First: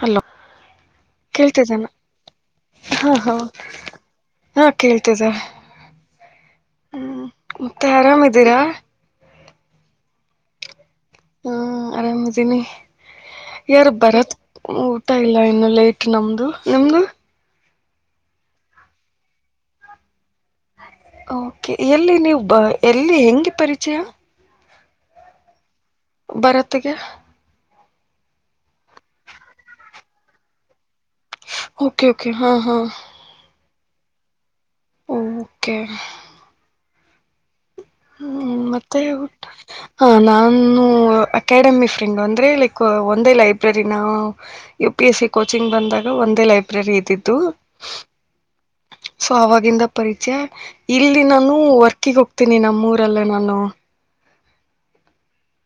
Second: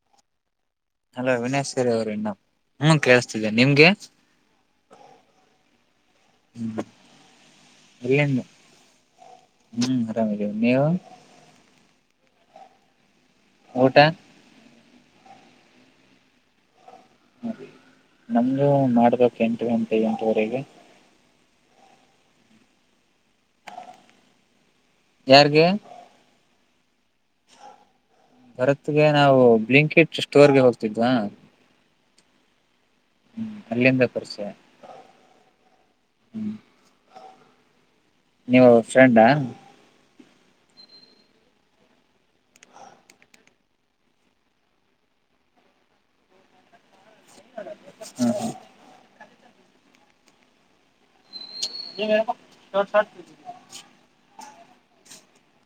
Hello ಅಲ್ಲ ಅವಿನಾಶ್ ಕೇಳ್ತಿದ್ದಾನ ಸರಿ ಅವರು ಇನ್ನ ಹ್ಮ್ ಹ ಹ ಕೇಳಿಸ್ತಿದ್ದೆ ನಿಮ್ಗೆ ಹ್ಮ್ ಹಾ ಕೇಳ್ತಿದ್ದ ಹ್ಮ ಮತ್ತೆ ಎಲ್ಲಿಂದ ಆರಾಮಿದ್ದೀರಾ ಹ್ಮ್ ಆರಾಮದೇವ ನೀವು ಹ್ಮ ಆರಾಮದಿನ ಯಾರು ಊಟ ಬರತ್ ಊಟ ಇಲ್ಲ ಇನ್ನು ಲೇಟ್ ನಮ್ದು ನಮ್ದು ನಮ್ದು ಮಾಡಬೇಕಕ್ ಎಂಟು ಎಂಟು ಎಂಟುವರೆಗೆ ಓಕೆ ಎಲ್ಲಿ ನೀವು ಬ ಎಲ್ಲಿ ಹೆಂಗೆ ಪರಿಚಯ ಯಾರ್ಿಗೆ ಭಾರತಗೆ ಭರತ್ಗೆ ನಾವು ಬ್ಲಿಂಕೆಟ್ ಸ್ಟೋರ್ಗೆ ಹೋಗ್ತಿದ್ವಾ ಓಕೆ ಓಕೆ ಹಾ ಹಾ ಹ್ಮ್ ಅಲ್ಲಿಂದ ಪರಿಚಯ ಓಕೆ ಹ್ಮ್ ಹ್ಮ್ ನೀವು ಮತ್ತೆ ಫ್ರೆಂಡಾ ಊಟ ಹಾ ನಾನು ಅಕಾಡೆಮಿ ಫ್ರೆಂಡ್ ಅಂದ್ರೆ ಲೈಕ್ ಒಂದೇ ಲೈಬ್ರರಿ ನಾವು U P S C coaching ಬಂದಾಗ ಒಂದೇ ಲೈಬ್ರರಿ ಇದಿದ್ದು ಹ್ಮ ಹ ಸೊ ಅವವಾಗಿಂದ ಪರಿಚಯ ಇಲ್ಲಿ ನಾನು ಹ ವರ್ಕಿಿಗೆ ಹೋಗ್ತೀನಿ ನಮ್ಮೂರಲ್ಲೇ ನಾನು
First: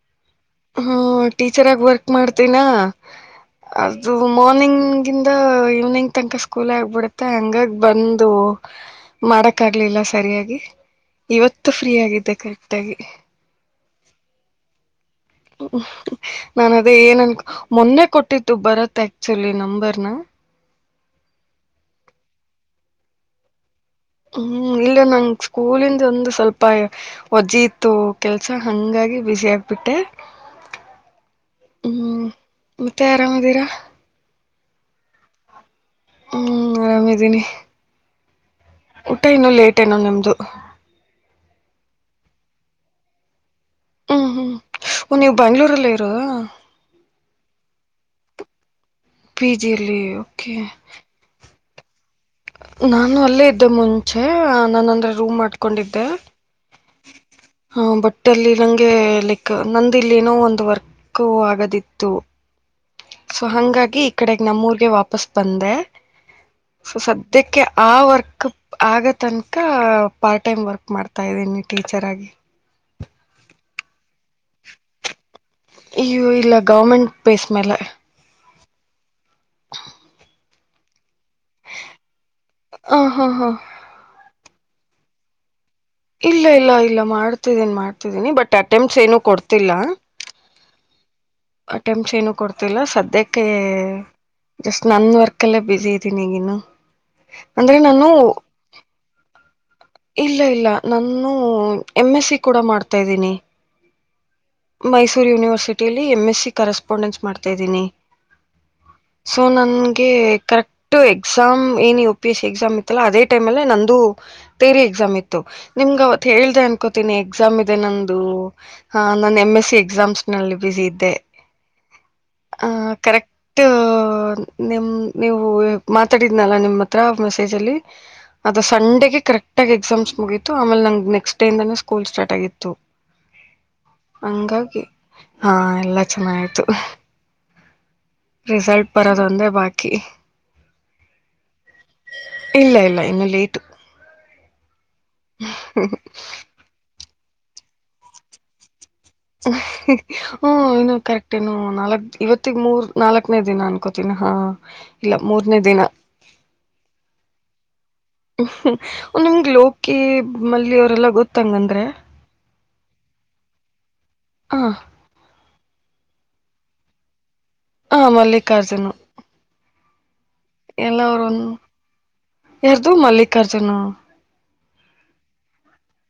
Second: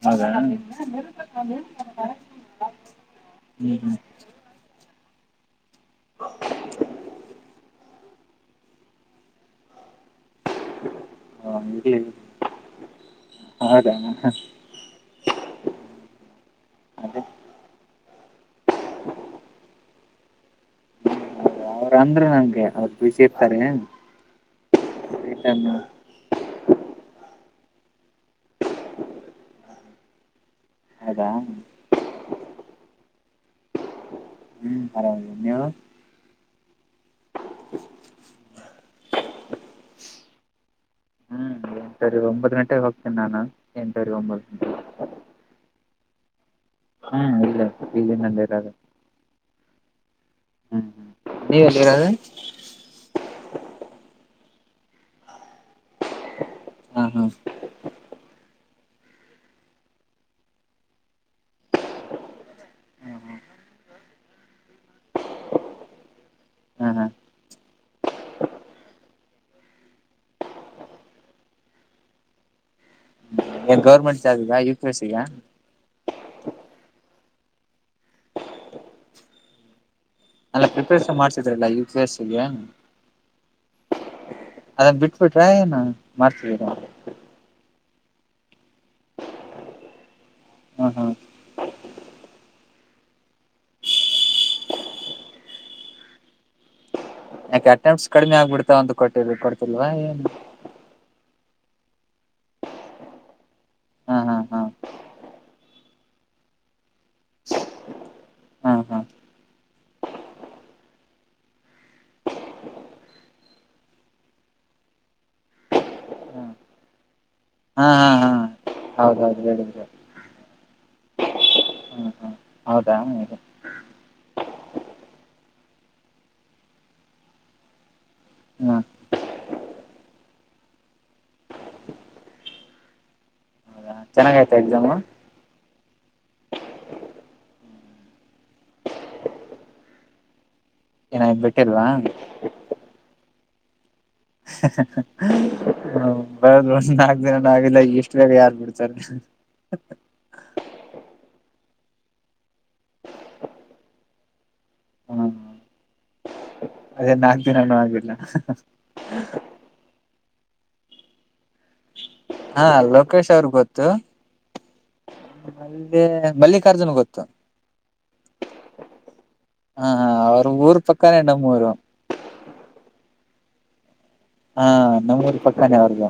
ಹೌದಾ ಹ್ಮ್ ಹ್ಮ ಟೀಚರ್ ಆಗ ವರ್ಕ್ ಮಾಡ್ತನಾ ಹ್ಮ್ ಅದು ಮಾರ್ನಿಂಗ್ ಹಂದ ಈವ್ನಿಂಗ್ ತನಕ ಸ್ಕೂಲ್ ಆಗ್ಬಿಡುತ್ತೆ ಹಂಗಾಗ ಬಂದು ಮಾಡಕ್ ಆಗ್ಲಿಲ್ಲ ಸರಿಯಾಗಿ ಇವತ್ತು ಫ್ರೀ ಇರ್ಲಿ ಆಗಿದ್ದೆ ಕರೆಕ್ಟ್ ಆಗಿ ಹಸ್ ್ಮ ನಾನ ಅದೇ ಏನನ್ ಮೊನ್ನೆ ಕೊಟ್ಟ ಬರತ್ತತ್ ಆಕ್ಚುಲಿ ನಂಬರ್ನ ಅವ್ರ ಅಂದ್ರರು ನಂಗೆ ಅವ್ರ ಬಿಸಿಿ ಇರ್ತಾರೆ ಹ್ಮ್ ಇಲ್ಲ ನಂ ಸ್ಕೂಲಿಂದ ಒಂದು ಸ್ವಲ್ಪ ವಜ್ಜಿ ಇತ್ತು ಕೆಲ್ಸ ಹಂಗಾಗಿ ಬ್ಯುಿಸಿಿ ಆಗ್ಬಿಟ್ಟೆ ಹೌದಾ ಹ್ಮ್ ಮತ್ತೆ ಆರಾಮದೀರಾ ಹ್ಮ್ ಆರಾಮ ನೀವ ಹ್ಮ ಆರಾಮಿದ್ದೀನಿ ಊಟ ಇನ್ನು ಲೇಟ್ ಏನುೋ ನಿಮ್ದು ಹ್ಮ್ ಏನ್ ಸರಿ ಒಂಬತ್ ಗಂಟೆಗೆ ಹೋಗ್ತೇನಿ ನಾನು ಎಂಟರಿ ಹ್ಮ್ ಒಂಬತ್ತು ಹ್ಮ್ ಗಂಟೆ ಒ್ ನೀವು ಬೆ್ಯಾಂಗ್ಳೂರಲ್ಲಿ ಹ ಹ್ಮ ಇಲ್ಲ ಇಲ್ಲಿ ನಂದ ಇರ ಪಿಜಿಲಿ ಓಕೆ ನೀವು ಎಲ್ಲಿಗರೆ ನಾನು ಅಲ್ಲೇ ಇದ್ದೆ ಮುಂಚೆ ನಾನ ಅಂದ್ರೆ ರೂಮ್ ಆಡ್ಕೊಂಡಿದ್ದೆ ಹಾ ಹಾ ಹಾ ಬಟ್ಟಲ್ಲಿ ನಂಗೆ ಲೈಕ್ ನಂದ ಇಲ್ಲಿ ಏನೋ ಒಂದು ವರ್ಕ್ ಆಗದಿತ್ತು ಸೊ ಹಂಗಾಗಿ ಈ ಕಡೆ ನಮ್ಮೂಗೆ ವಾಪಸ್ ಬಂದೆ ಹಾ ಸ ಹಾ ಸದ ಅದಕ್ಕೆ ಆ ವರ್ಕ್ ಆಗ ತನಕ ಪಾರ್ಟ್ ಟೈಮ್ ವರ್ಕ್ ಮಾಡ್ತಾ ಇದ್ದೀನಿ ಟೀಚರ್ ಆಗಿ ಏನ್ ಗೌರ್ಮೆಂಟ್ ಜಾರ್ಬ್್ ಈಗ ಯು ಕೆಿ ಎಸ್ಗಾ ಅಯ್ಯೋ ಇಲ್ಲ ಗೌರ್ಮೆಂಟ್ ಪ್ಲೇಸ್ ಮೇಲೆ ಎಲ್ಲ ಪ್ರಿಪರೇಷನ್ ಮಾಡ್ ಲ್ಲ ಕೆ ಸಿ ಹ ಹಾ ಹಾ ಅದನ್ ಬಿಟ್ಬ ಬಿಟ್ರ ಏನು ಇಲ್ಲ ಮಾಡ್ತಿದೀರಾ ಇಲ್ಲ ಇಲ್ಲ ಮಾಡ್ತಿದ್ದೇನ್ ಮಾಡ್ತ ಬಟ್ ಅಟೆಂಪ್ಟ್ಸ್ ಏನುೂ ಕೊಡ್ತಿಲ್ಲ ಹ್ಮ ಹ್ಮ ಅಟೆಂಪ್ಟ್ಸ್ ಏನುೂ ಕೊಡ್ತಿಲ್ಲ ಸದ್ಯಕ್ಕೆ ಜಸ್ಟ್ ನನ್ನ ವರ್ಕ್ಲ್ಲೇ ಬ್ಯುಿಸಿ ಇದ್ದೀನಿಗನ್ನು ಯಾಕೆ ಅಟೆಂಪಪ್್ಸ್ ಕಡಿಮೆ ಆಗ್ಬಿಡ್ತಾವ ಅಂತ ಕೊಟ್ಟ ಕೊಡ್ತಿಲ್ವಾ ಏನ್ ಇಲ್ಲ ಇಲ್ಲ ನಾನು ಎಮ್ ಎಸ್ ಸಿ ಕೂಡ ಮಾಡ್ತಾ ಇದ್ದೀನಿ ಹಾ ಹಾ ಹಾ ಮೈಸೂ ಯನಿವರ್ಸಿಟಿಲ್ಲಿ ಎಮ ಎಸ್ ಕಸ್ಪಾಂಡೆನ್ ಮಾಡ್ತಾ ಹಾ ಹಾ ನ ಕರೆಕ್ ಎ ನ ತೇರಿ ಎಕ್ಸಾಮ್ ಇತ್ತು ನಿಮ ಅವ ಹೇಳ ಅಕನ ಇ ಹಾ ಹಾ ಹಾ ನ ನಾನು ಹೌದೌದು ಎಂ ಎಸ್ ಸಿ ಹೇಳಿದ್ರು ಎಕ್ಸಾಮ್ಸ್ ನಲ್ಲಿ ಬಿಸಿ ಇದ್ದೆ ಹ್ಮ್ ಹ್ಮ್ ಹ ಹೌದಾ ಹ್ಮ್ ಕರೆಕ್ಟ್ ನಿ ನೀವು ಮಾತಾಡಿದ್ನಲ್ಲ ನಿಮ್ಮ್ ಹತ್ರ ಮೆಸೇಜ್ ಅಲ್ಲಿ ಅದು ಸಂಡಗೆ ಕರೆಕ್ಟ್ ಆಗ ಎಕ್ಸಾಮ್ಸ್ ಮುಗತು ಆಮೇಲೆ ನಂ ನೆಕ್ಸ್ಟ್ ಡೇಂದ ಸ್ಕೂಲ್ ಸ್ಟಾರ್ಟ್ ಆಗಿ ಚೆನ್ನಾಗ ಆಯ್ತಾ ಎಕ್ಸಾಮ ಎಲ್ಲ ಚೆನ್ನ ಆ್ತು ರಿಸಲ್ಟ್ ಬರೋದ ಅಂದ್ರೆ ಬಾಕಿ ಚೆನಾಗ ಬಿಟ್ಟಿಲ್ವಾ ಪ್ೇಟ್ು ಹ ಹ ಬ ಬಸ್ ನ ಆಲ್ಲ ಎಷ್ಟುಾಗ ಯಾರ್ು ಬಿ ಸರಿ ಹ್ಮ ಇನ್ನು ಕರೆಕ್ಟ್ ನು ನಾಲ್ಕ್ ಇವತ್ತಗ್ ಮೂರ್ ನಾಲ್ಕ್ನೇ ದಿನ ಅನ್ಕೋತೀಿನಿ ಹಾ ಇಲ್ಲ ಹ್ಮ ಮೂರ್ನೇ ದಿನ ಅದೇ ನಾಕಕ್ ದಿನಾನೂ ಆಗು ್ಮ ಒಲ ಅಕ್ಕಿ ಮಲ್ಲಿ ಅವರೆಲ್ಲ ಗೊತ್ತಂಗಂದ್ರೆ ಹಾ ಲೋಕೇಶ್ ಅವ್ರ ಗೊತ್ತು ಹಂ ಅಲ್ಲಿೇ ಮಲ್ಲಿಕಾರ್ಜುನ್ ಗೊತ್ತು ಹಾ ಮಲ್ಲಿಕಾರ್ಜುನು ಹಾ ಹಾ ಅವ ಊರ್ ಪಕ್ಕಾನ ಎ್ಣಮ್ಮಊರ ಅದು ಮಲ್ಲಿಕಾರ್ಜುನ್ ಹಾ ನಮ್ಮೂರಿ ಪಕ್ಕಾನ ಅವ್ರಗ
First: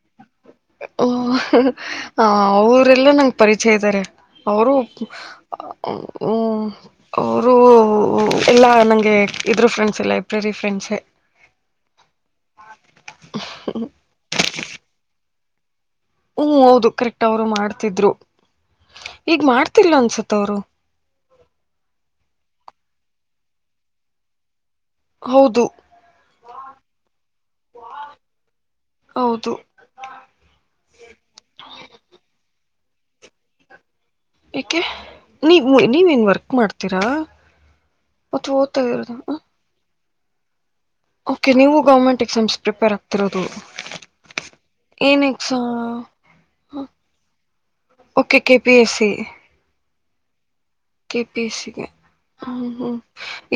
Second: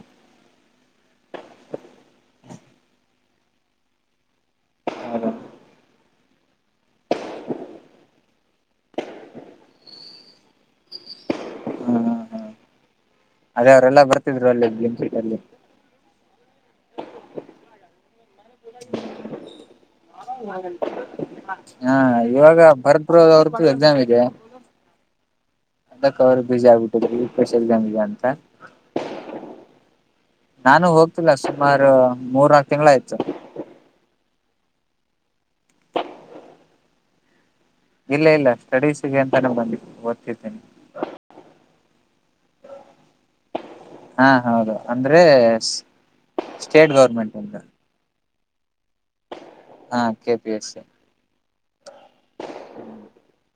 ಹ ಅವರೆಲ್ಲ ನಂಗೆ ಪರಿಚಯ ಇದ್ದಾರೆ ಅವರು್ಮ ಹೌದು ಹಾ ಅವರು ಎಲ್ಲಾ ನಂಗೆ ಇದ್ರ ಫ್ರೆಂಡ್ಸ್ ಲೈಬ್ರರಿ ಫ್ರೆಂಡ್ಸ ಹಾ ಹಾ [unintelligible] ಅದೇ ಅವ್ರೆಲ್ಲಾ ಬರ್ತಿದ್ರು ಅಲ್ಲಿಲ್ಲಿ ಹ್ಮ್ ಹೌದು ಕರೆಕ್ಟ್ ಅವರು ಮಾಡ್ತಿದ್ರು ಈಗ್ ಮಾಡ್ತಿಲ್ಲಂತ ಹ್ಮ ಹಾಗ [unintelligible] ಹಾ ಇವಾಗ ಭರತ್ಪ್ ಅವ್ರದ್ದು ಎಕ್ಸಾಮ್ ಇದೆ ಹೌದು. ಅದಕ್ಕೆ ಅವ್ರ ಬಿಸಿ ಆಗ್ಬಿಟ್ಟ ಸ್ಪೆಷ ಎಕ್ಸಾಮ್ ಅಂತ ಹೌದು ನಾನು ಹೋಗಿ [unintelligible] ಸುಮಾರು ಮೂರ ತಿಂಾಯಚ [unintelligible] ಏಕೆ ನೀವ ನೀವೇನ್ ವರ್ಕ್ ಮಾಡ್ತೀರಾ ಇಲ್ಲ ಇಲ್ಲ ಅಥವಾ ಓದ್ತಾ ಇರೋದ ಸ್ಟಡೀಸ್ಗೆ ಅಂತಾನೆ ಬಂದಿ ಗ ತನೆ ಓಕೆ ನೀವು ಗೌರ್ಮೆಂಟ್ ಎಕ್ಸಾಮ್ಸ್ ಪ್ರಿಪೇರ್ ಆಗ್ತಿರೋದು ಹಾ ಹೌದು ಅಂದ್ರೆ ಏನು ಎಸ [unintelligible] ಸ್ಟೇಟ್ ಗೌರ್ಮೆಂಟ್ ಇಂದ okay K P S C ಹಾ ಕೇ ಕೆ ಪಿ ಎಸ್ಸಗೆ ಹ್ಮ ಹ್ಮ್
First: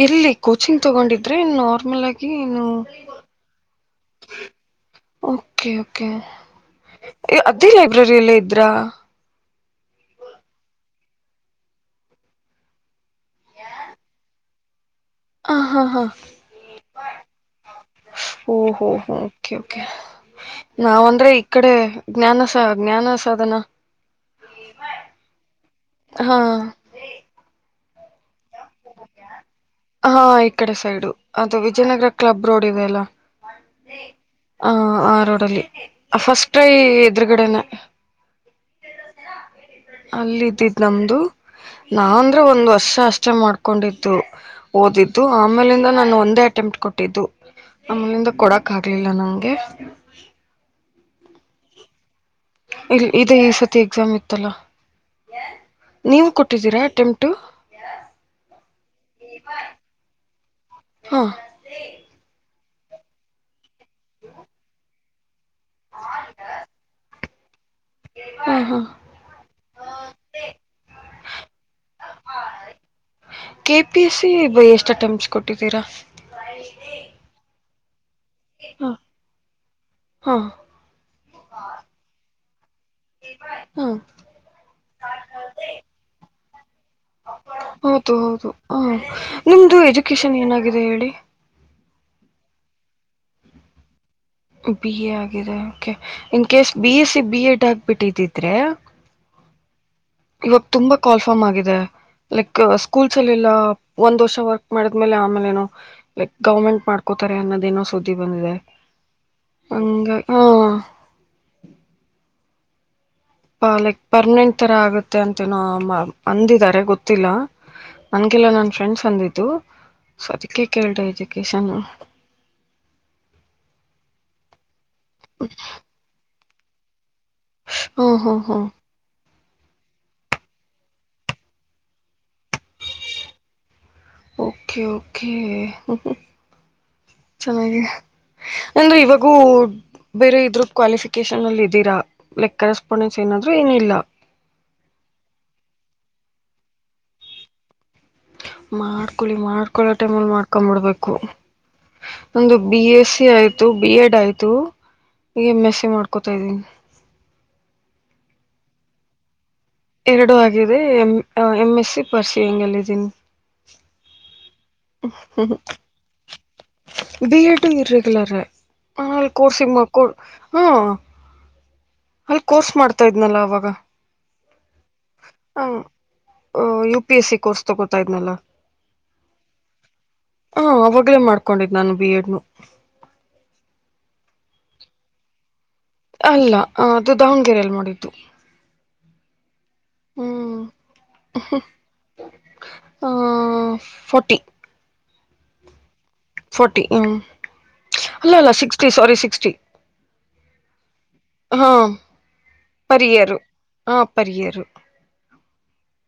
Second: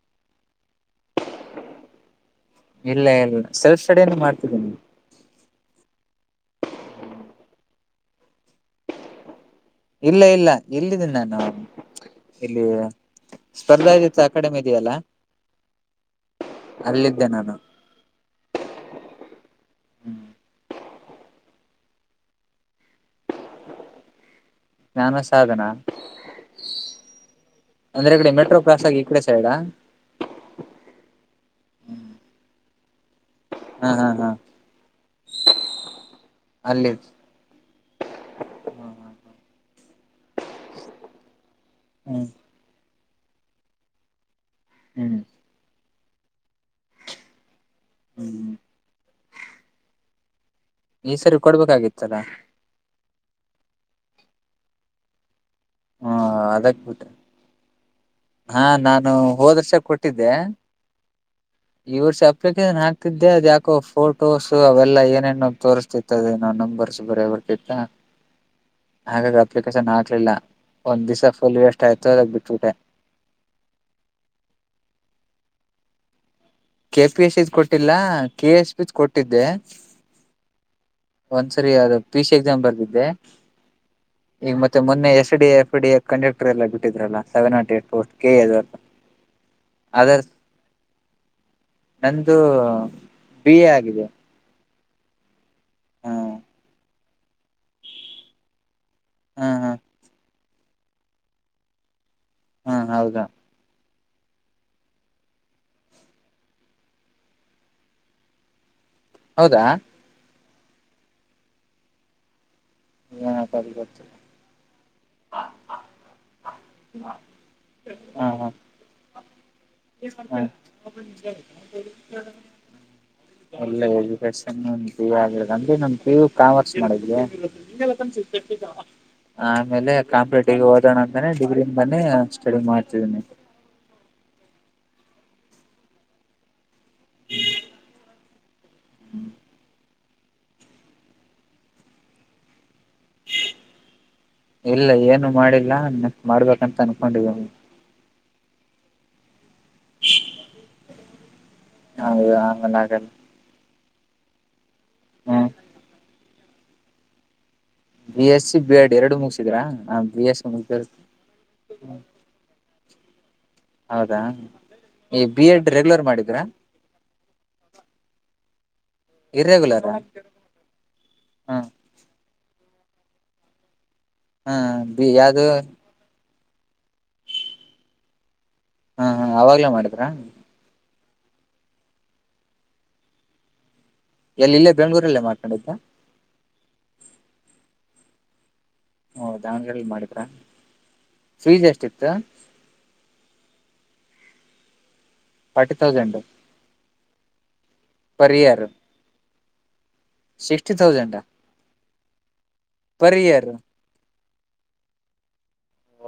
ಎಲ್ಲಿ [unintelligible] ಕೋಚಿಂಗ್ ತೊಗೊಂಡಿದ್ರೆ ನಾರ್ಮಲ್ ಆಗಿ ಏನು ಇಲ್ಲ ಇಲ್ಲ ಸೆಲ್ಫ್ ಸ್ಟಡ ಮಾಡ್ತಿದ್ದೀನಿ [unintelligible] ೆ ಅದ್ದೇ ಲೈಬ್ರರಿ ಎಲ್ಲ ಇದ್ರಾ ಇಲ್ಲ ಇಲ್ಲ ಎಲ್ಲಿದ್ದೇನಿ ನಾನು ಇಲ್ಲಿ ಸ್ಪರ್ಧಾಜಿತ ಅಕಾಡೆಮಿ ಇದೆಯಲ್ಲ ಹ ಹಾ ಹಾ ಅಲ್ಲಿದ್ದೆ ನಾನು ಓಹೋ ಹ್ಮ್ ನಾವ ಅಂದ್ರೆ ಈ ಕಡೆ [unintelligible] ಜ್ಞಾನಸ ಜ್ಞಾನ ಸಾಧನ ಜ್ಞಾನ ಸಾಧನ ಹಾ ಅಂದ್ರೆ ಕಡೆ ಮೆಟ್ರೋ ಕ್ರಾಸ್ ಆಗಿ ಈ ಕಡೆ ಸೈಡಾ ಹಾ ಈ ಕಡೆ ಸೈಡು ಅದು ವಿಜಯನಗರ ಕ್ಲಬ್ ರೋಡ್ [unintelligible] ಎಲ್ಲ ಹಾ ಹಾ ಹಾ ಹ ಆ ರೋಡಲ್ಲಿ ಫಸ್ಟ್ಐ ಅಲ್ಲಿ ಎದುರುಗಡೆನ [unintelligible] ಅಲ್ಲ ಇದ್ದಿದ್ ನಮ್ದು [unintelligible] ಹ್ಮ್ ನಾಂದ್ರ ಒಂದ್ ವರ್ಷ ಅಷ್ಟ ಇಷ್ಟ ಮಾಡ್ಕೊಂಡತ್ತು ಹ್ಮ್ ಓದಿದ್ದು ಆಮೇಲೆ ನಾನು ಒಂದೇ ಅಟೆಂಪ್ಟ್ ಕೊಟ್ಟಿದ್ದು ಆಮಲಿಂದ ಹ್ಮ್ ಕೊಡಕ್ ಆಗ್ಲಿಲ್ಲ ನಂ್ಗೆ ಈ ಸರಿ ಕೊಡ್ಬೇಕಾಗಿತ್ತಲ್ಲಾ ಇಲ್ ಇದೇ ಈ ಸತಿ ಎಕ್ಸಾಮ್ ಇತ್ತಲ್ಲ ಹಾ ನೀವು ಕೊಟ್ಟಿದ್ದೀರಾ ಅದಕ್ಟ ಅಟೆಂಪ್ಟು ಹಾ ನಾನು ಹೋದರ್ಷ ಕೊಟ್ಟಿದ್ದೆ ಹಾ ಈ ವರ್ಷ ಬಏನ್ ಹಾಕ್ತಿದ್ದೆ ಅದ ಯಾಕೋ ಫೋಟೋಸ್ ಅವೆಲ್ಲ ಏನೇನ ತೋರಿಸಸ್ತಿತ್ತುದ ನಂಬರ್ಸ್ ಬರ ಹಾ ಹಾ ಹಾಗಾಗಿ ಅಪ್ಲಿಕೇಶನ್ ಹಾಕ್ಲಿಲ್ಲ ಒಂದ್ ದಿವ್ಸ ಫುಲ್ ಎಷ್ಟ ಆಯ್ತು ಅದಕ್ಕೆ ಬಿಟ್ಬಿಟೆ ಕೊಟ್ಟಿದೀರ ಕೆ ಪಿ ಎಸ್ ಐಜ್ ಕೊಟ್ಟ ಕಟ್ಟಲ್ಲ ಕೆ ಎಸ್ ಪಿ ಹಾ ಕೊಟ್ಟಿದ್ದೆ ಹಾ ಒಂದ್ಸರಿ ಅ ಪ ಎಕ್ಸಾಮ ಬರ್ ಹಾ ಈಗ ಮತ್ತೆ ಮೊನ್ನೆ S D F D conductor ಎಲ್ಲ ಬಿಟ್ಟಿದ್ರಲ್ಲ ಸೆವೆನ್ ನಂಿ ಏ ಪೋಸ್ಟ್ ಹೌದು ಕೆ ಹೌದು ಹ ನಿಮ್ದು ಅರ್ ಎಜುಕೇಶನ್ ಏನಾಗಿದೆ ಹೇಳಿ ನಂದು ಬಿ ಎ ಆಗಿದೆ ಬಿ ಎ ಆಗಿದೆ ಕೆ ಹ್ಮ್ in case B S C B Ed ಆಗ್ಬಿಟ್ಟಿದಿದ್ರೆ ಹಾ ಹಾ ಇವಾಗ ತುಂಬಾ ಕಾಲ್ಫಾರ್ಮ್ ಆಗಿದೆ ಲೈಕ್ ಹ್ಮ್ ಸ್ಕೂಲ್ಸ್ ಹೌದಾ ಅಲ್ಲೆಲ್ಲ ಒಂದ್ ವರ್ಷ ವರ್ಕ್ ಮಾಡಿದ್ಮೇಲೆ ಆಮೇಲೆ ಏನೋ ಲೈಕ್ ಗೌರ್ಮೆಂಟ್ ಮಾಡ್ಕೋತಾರೆ ಅನ್ನೋದೇನೋ ಸುದ್ದಿ ಬಂದಿದೆ ಹೌದಾ ಹಂಗ ಹಾ ಏನಪ್ಪ ಅದು ಪ ಲೈಕ್ ಗೊತ್ತಿಲ್ಲ ಪರ್ಮನೆಂಟ್ ತರ ಆಗುತ್ತೆ ಮ ಅಂತ ನ ಅಂದಿದ್ದಾರೆ ಗೊತ್ತಿಲ್ಲ ನನ್ಗೆಲ್ಲಾ ಹ್ಮ್ ನನ್ ಫ್ರೆಂಡ್ಸ್ ಅಂದಿದ್ದುೊ ಹ್ಮ್ ಅದಕ್ಕೆ ಕೇಳಿದೆ ಎಜುಕೇಶನ್ ಒಳ್ಳೆ ಎಜುಕೇಶನ್ ಪಿಯು ಆಗಿರೋದು ಅಂದ್ರೆ ನನ್ ಪಿಯು ಕಾಮರ್ಸ್ ಮಾಡಿದವಿ ಈಗೆಲ್ಲ ಹ್ಮ್ ತನ್ಸಷ್ಟ ಹ್ಮ್ ಹ್ಮ್ ಹಾ ಆಮೇಲೆ ಕಾಂಪ್ಲೀಟ್ ಡಿಗ್ರಿ ಓದೋಣ ಅಂತಾನೆ ಡಿಗ್ರಿ ಬನ್ನಿ ಸ್ಟಡಿ ಮಾಡ್ತಿದೀನಿ ಓಕೆ ಕೆ ಚೆನ್ನಾಗಿ ಅಂದ್ರೆ ಇವಾಗೂ ಬೇರೆ ಇದ್ರ ಕ್ವಾಲಿಫಿಕೇಶನ್ ಅಲ್ಲಿ ಇದೀರಾ ಲೈಕ್ ಕರೆಸ್ಪಾಂಡೆನ್ಸ್ ಏನಾದ್ರು ಏನಿಲ್ಲ ಇಲ್ಲ ಏನು ಮಾಡಿಲ್ಲ ಮಾಡ್ಬೇಕಂತ ಅನ್ಕೊಂಡಿದೀವು ಮಾಡ್ಕಳಿ ಮಾಡ್ಕೊಳೋ ಟೈಮಲ್ಲಿ ಮಾಡ್ಕೊಂಬಿಡ್ಬೇಕು ಆಮೇಲೆ ಒಂದು ಬಿ ಆಗಲ್ಲ ಎಸ್ ಸಿ ಆಯ್ತು ಬಿ ಎಡ್ ಆಯ್ತು ಹ್ಮ್ ಬಿಎಂಎಸ್ ಮಾಡ್ಕೊತ ತ B S C B Ed ಎರಡು ಮು ಎರಡು ಆಗಿದ ಎಂ ಎಮ್ ಎಸ್ ಸಿ ಪರ್ಸಿ ಹೆಂಗಗೆಲ್ಲಿದ್ದೀ ಹೌದಾ ಈ ಬಿ ಹ್ಮ್ ಎಡ್ ರೆಗ್ಯುಲರ್ ಮಾಡಿದ್ರಾ ಬಿ ಎಡ್ ಇ್ರಗ್ಯುಲರ್ ಆನ ಕೋರ್ಸಿ ಇರ್ರೆಗ್ಯುಲರ್ ಮಕ್ಕ ಹ ಹ್ಮ ಹ ಅಲ್ಲಿ ಕೋರ್ಸ್ ಮಾಡ್ತಾ ಇದ್ನಲ್ಲ ಅವಾಗ ಹ್ಮ ಬಿ ಅದುು ಹ U P S C course ತಗೋತಾ ಇದ್ನಲ್ಲ ಹಾ ಹಾ ಅವಾಗ್ಲಾ ಮಾಡಿದ್ರಾ ಆಗ್ಲೇ ಮಾಡ್ಕೊಂಡಿದ್ ನಾನು ಬಿ ಎಡ್ನು ಎಲ್ಲಿಲ್ಲೇ ಬೆಂಳೂರಲ್ಲೇ ಮಾತನಾಡಿದ್ದಾ ಅಲ್ಲ ಅದು ದಾವಣಗೆರೆಯಲ್ಲಿ ಮಾಡಿದ್ದು ಹೌ ದಾವಣಗೆಲ್ಲಿ ಮಾಡಿದ್ರ ಹ್ಮ್ ಫೀಜ್ ಎಷ್ಟಿತ್ತು ಫೋರ್ಟಿ ಫಾರ್ಟಿ ತೌಸಂಡ್ ಫೋರ್ಟಿ ಹ್ಮ ಅಲ್ಲ ಪರ್ ಅಲ್ಲ year sixty sorry sixty sixty thousand ಹಾ ಪರಿಯರು ಇಯರ್ ಹ ಪರಿಯರು ಹ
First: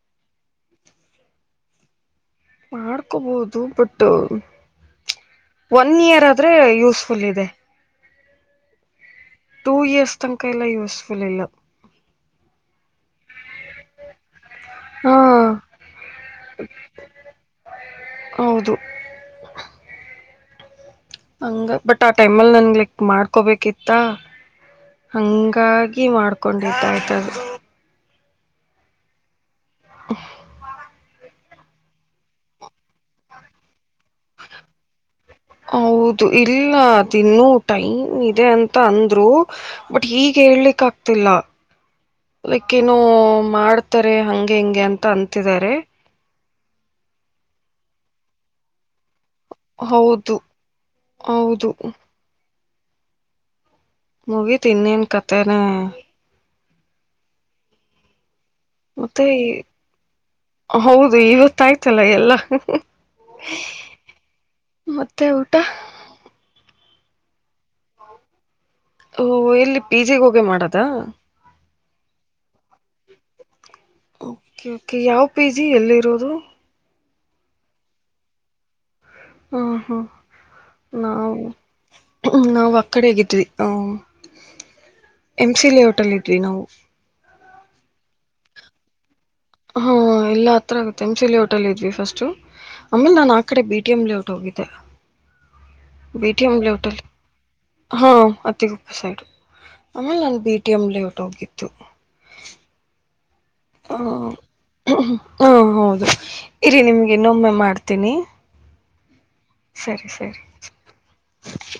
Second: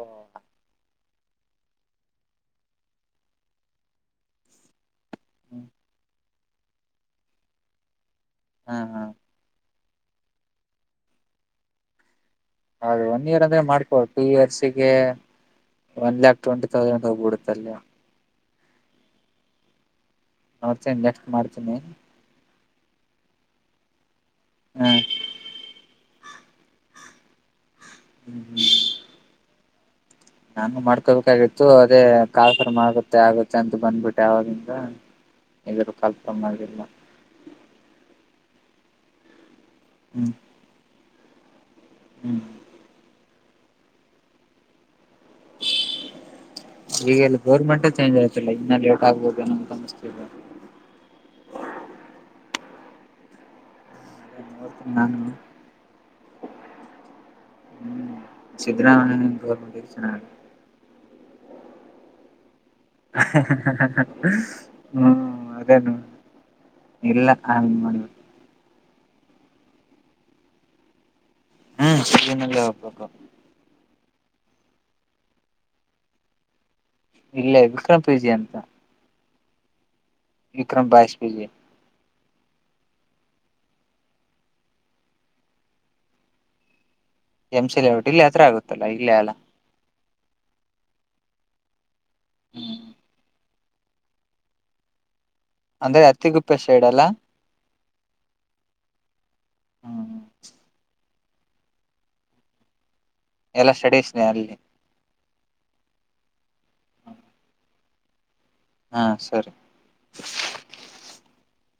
ಮಾಡ್ಕೋಬಹುದು ಬಟ್ ಒನ್ ಇಯರ್ ಅ ಆದ್ರೆ ಯೂಸ್ಫುಲ್ ಇದೆ ಹಾ ಹಾ ಟೂ ಇಯರ್ಸ್ ತನಕ ಎಲ್ಲ ಯೂಸ್ಫುಲ್ ಇಲ್ಲ ಹೌ ಒನ್ ಇಯರ್ ಮಾಡ್ಕೊ ಟೂ ಇಯರ್ಸಗೆ ಹಾ ಒನ್ ಲ್ಯಾಕ್ ಟ್ವೆಂಟಿ ತೌಸಂಡ್ ಹೋಗ್ಬಿಡುತ್ತಲ್ಲ ಹೌದು ಹ ಹಂಗ ಬಟ್ ಆ ಟೈಮ್ ಅಲ್ಲಿ ನನ್ ಸೆಲೆಕ್ಟ್ ಮಾಡ್ಕೋಬೇಕಿತ್ತ ಹ್ಮ ಹಂಗ ಕಿ ಮಾಡ್ಕೊಂಡಿರ್ತಾಯತದೆ ಹ್ಮ್ ಹ್ಮ್ ಹ ನಾನು ಮಾಡ್ಕೋಬೇಕಾಗಿತ್ತು ಅದೇ ಕರ್ಕರಮ ಆಗುತ್ತೆ ಆಗುತ್ತೆ ಅಂತ ಬಂದ್ಬಿಟ್ಟೆ ಆವಾಗಿಂದ ಇದ್ರ ಹೌದು ಕಾಲ್ಫರ್ಮ್ ಇಲ್ಲ ಆಗಿಲ್ಲ ಅದಿನ್ನೂ ಟೈಮ್ ಇ ಇದೆ ಅಂತ ಅಂದ್ರು ಬಟ್ ಹ್ಮ್ ಈಗ ಹೇಳ್ಲಿ ಕಾ ತ್ತಲ ಹ್ಮ್ ಲೈಕ್ಕೇನೊ ಮಾಡ್ತಾರೆ ಹಂಗೆ ಹಿಂಗೆ ಅಂತ ಅಂತಿದಿದ್ದಾರೆ ಈಗಲ್ಲಿ ಗೌರ್ಮೆಂಟೆ ಚೇಂಜ್ ಆಯ್ತಾಲ್ಲ ಇನ್ನ ಲೇಟ್ ಆಗ್ಬೋುದು ಹೌದು ಹೌದು ಅದೇ ಮುಗಿ ತ್ ನೋಡ್ತೀನಿ ಇನ್ನಿನ್ ನಾನು ಕತೆನೆ ಹ್ಮ್ ಮತ್ತೆ ಸಿದ್ದರಾಮಯ್ಯ ಗೌರ್ಮೆಂಟ್ ಚೆನ್ನಾಗಿ ಹೌದು ಇವತ್ತ ಆಯ್ತಲ್ಲ ಎಲ್ಲಾ ಹ್ಮ ಮತ್ತೆ ಊಟ? ಅದೇನು ಇಲ್ಲ ಹ ಮಾಡಿ ಓ ಎಲ್ಲಿ ಪಿಜೆಗ ಹೋಗೆ ಮಾಡದ ಹ್ಮ್ ಸಜನಲ್ಲೆ ಹೋಗ್ಬೇಕು ಓಕೆ ಓಕೆ ಯಾವ ಪಿ ಜಿ ಎಲ್ಲಿರೋದು ಇಲ್ಲ ವಿಕ್ರಂ ಪಿಜಿ ಅಂತ ಹಾ ಹಾ ವಿಕ್ರಂ ಬಾಯ್ಸ್ ಪಿಜಿ ಹ್ಮ ನಾವು ಅ ಕಡೆಗ್ ಇದ್ವಿ ಆ ಎಮ್ ಸಿ ಲೆಔಟಲ್ಲಿ ಇದ್ವಿ ನಾವು. ಎಂ ಸಿ ಲೆಔಟ್ಟು ಇಲ್ಲಿ ಹತ್ರ ಆಗುತ್ತಲ್ಲ ಇಲ್ಲೇ ಅಲ್ಲಾ ಹಾ ಎಲ್ಲ ಹತ್ರ ಆಗುತ್ತೆ ಎಂ ಸಿ ಲೇಔಟ್ಲ್ಲಿ ಇದ್ವಿ ಫಸ್ಟ್ ಹ್ಮ್ ಆಮೇಲ್ ನಾ ಈ ಕಡೆ ಬಿಟಿಎಂ ಲಔಟ್ ಹೋಗಿದ್ದೆ ಅಂದ್ರೆ B T M Attiguppe side ಲೆಔಟಲ್ಲಿ ಅಲ್ಲ ಹಾ ಅತ್ತಗುಪ್ಪ ಸೈಡು ಹ್ಮ್ ಆಮೇಲೆ ನಾನು ಬಿ ಟಿ ಎಂ ಲಔಟ್ ಹೊಗಿದ್ದು ಎಲ್ಲ ಸ್ಟಡೀಸ್ನೇ ಅಲ್ಲಿ ಹ್ಮ ಹೌದು ಇರಿ ನಿಮ್ಗೆ ಇನ್ನೊಮ್ಮೆ ಮಾಡ್ತೀನಿ ಹಾ ಸರಿ ಸರಿ ಸರಿ ಹ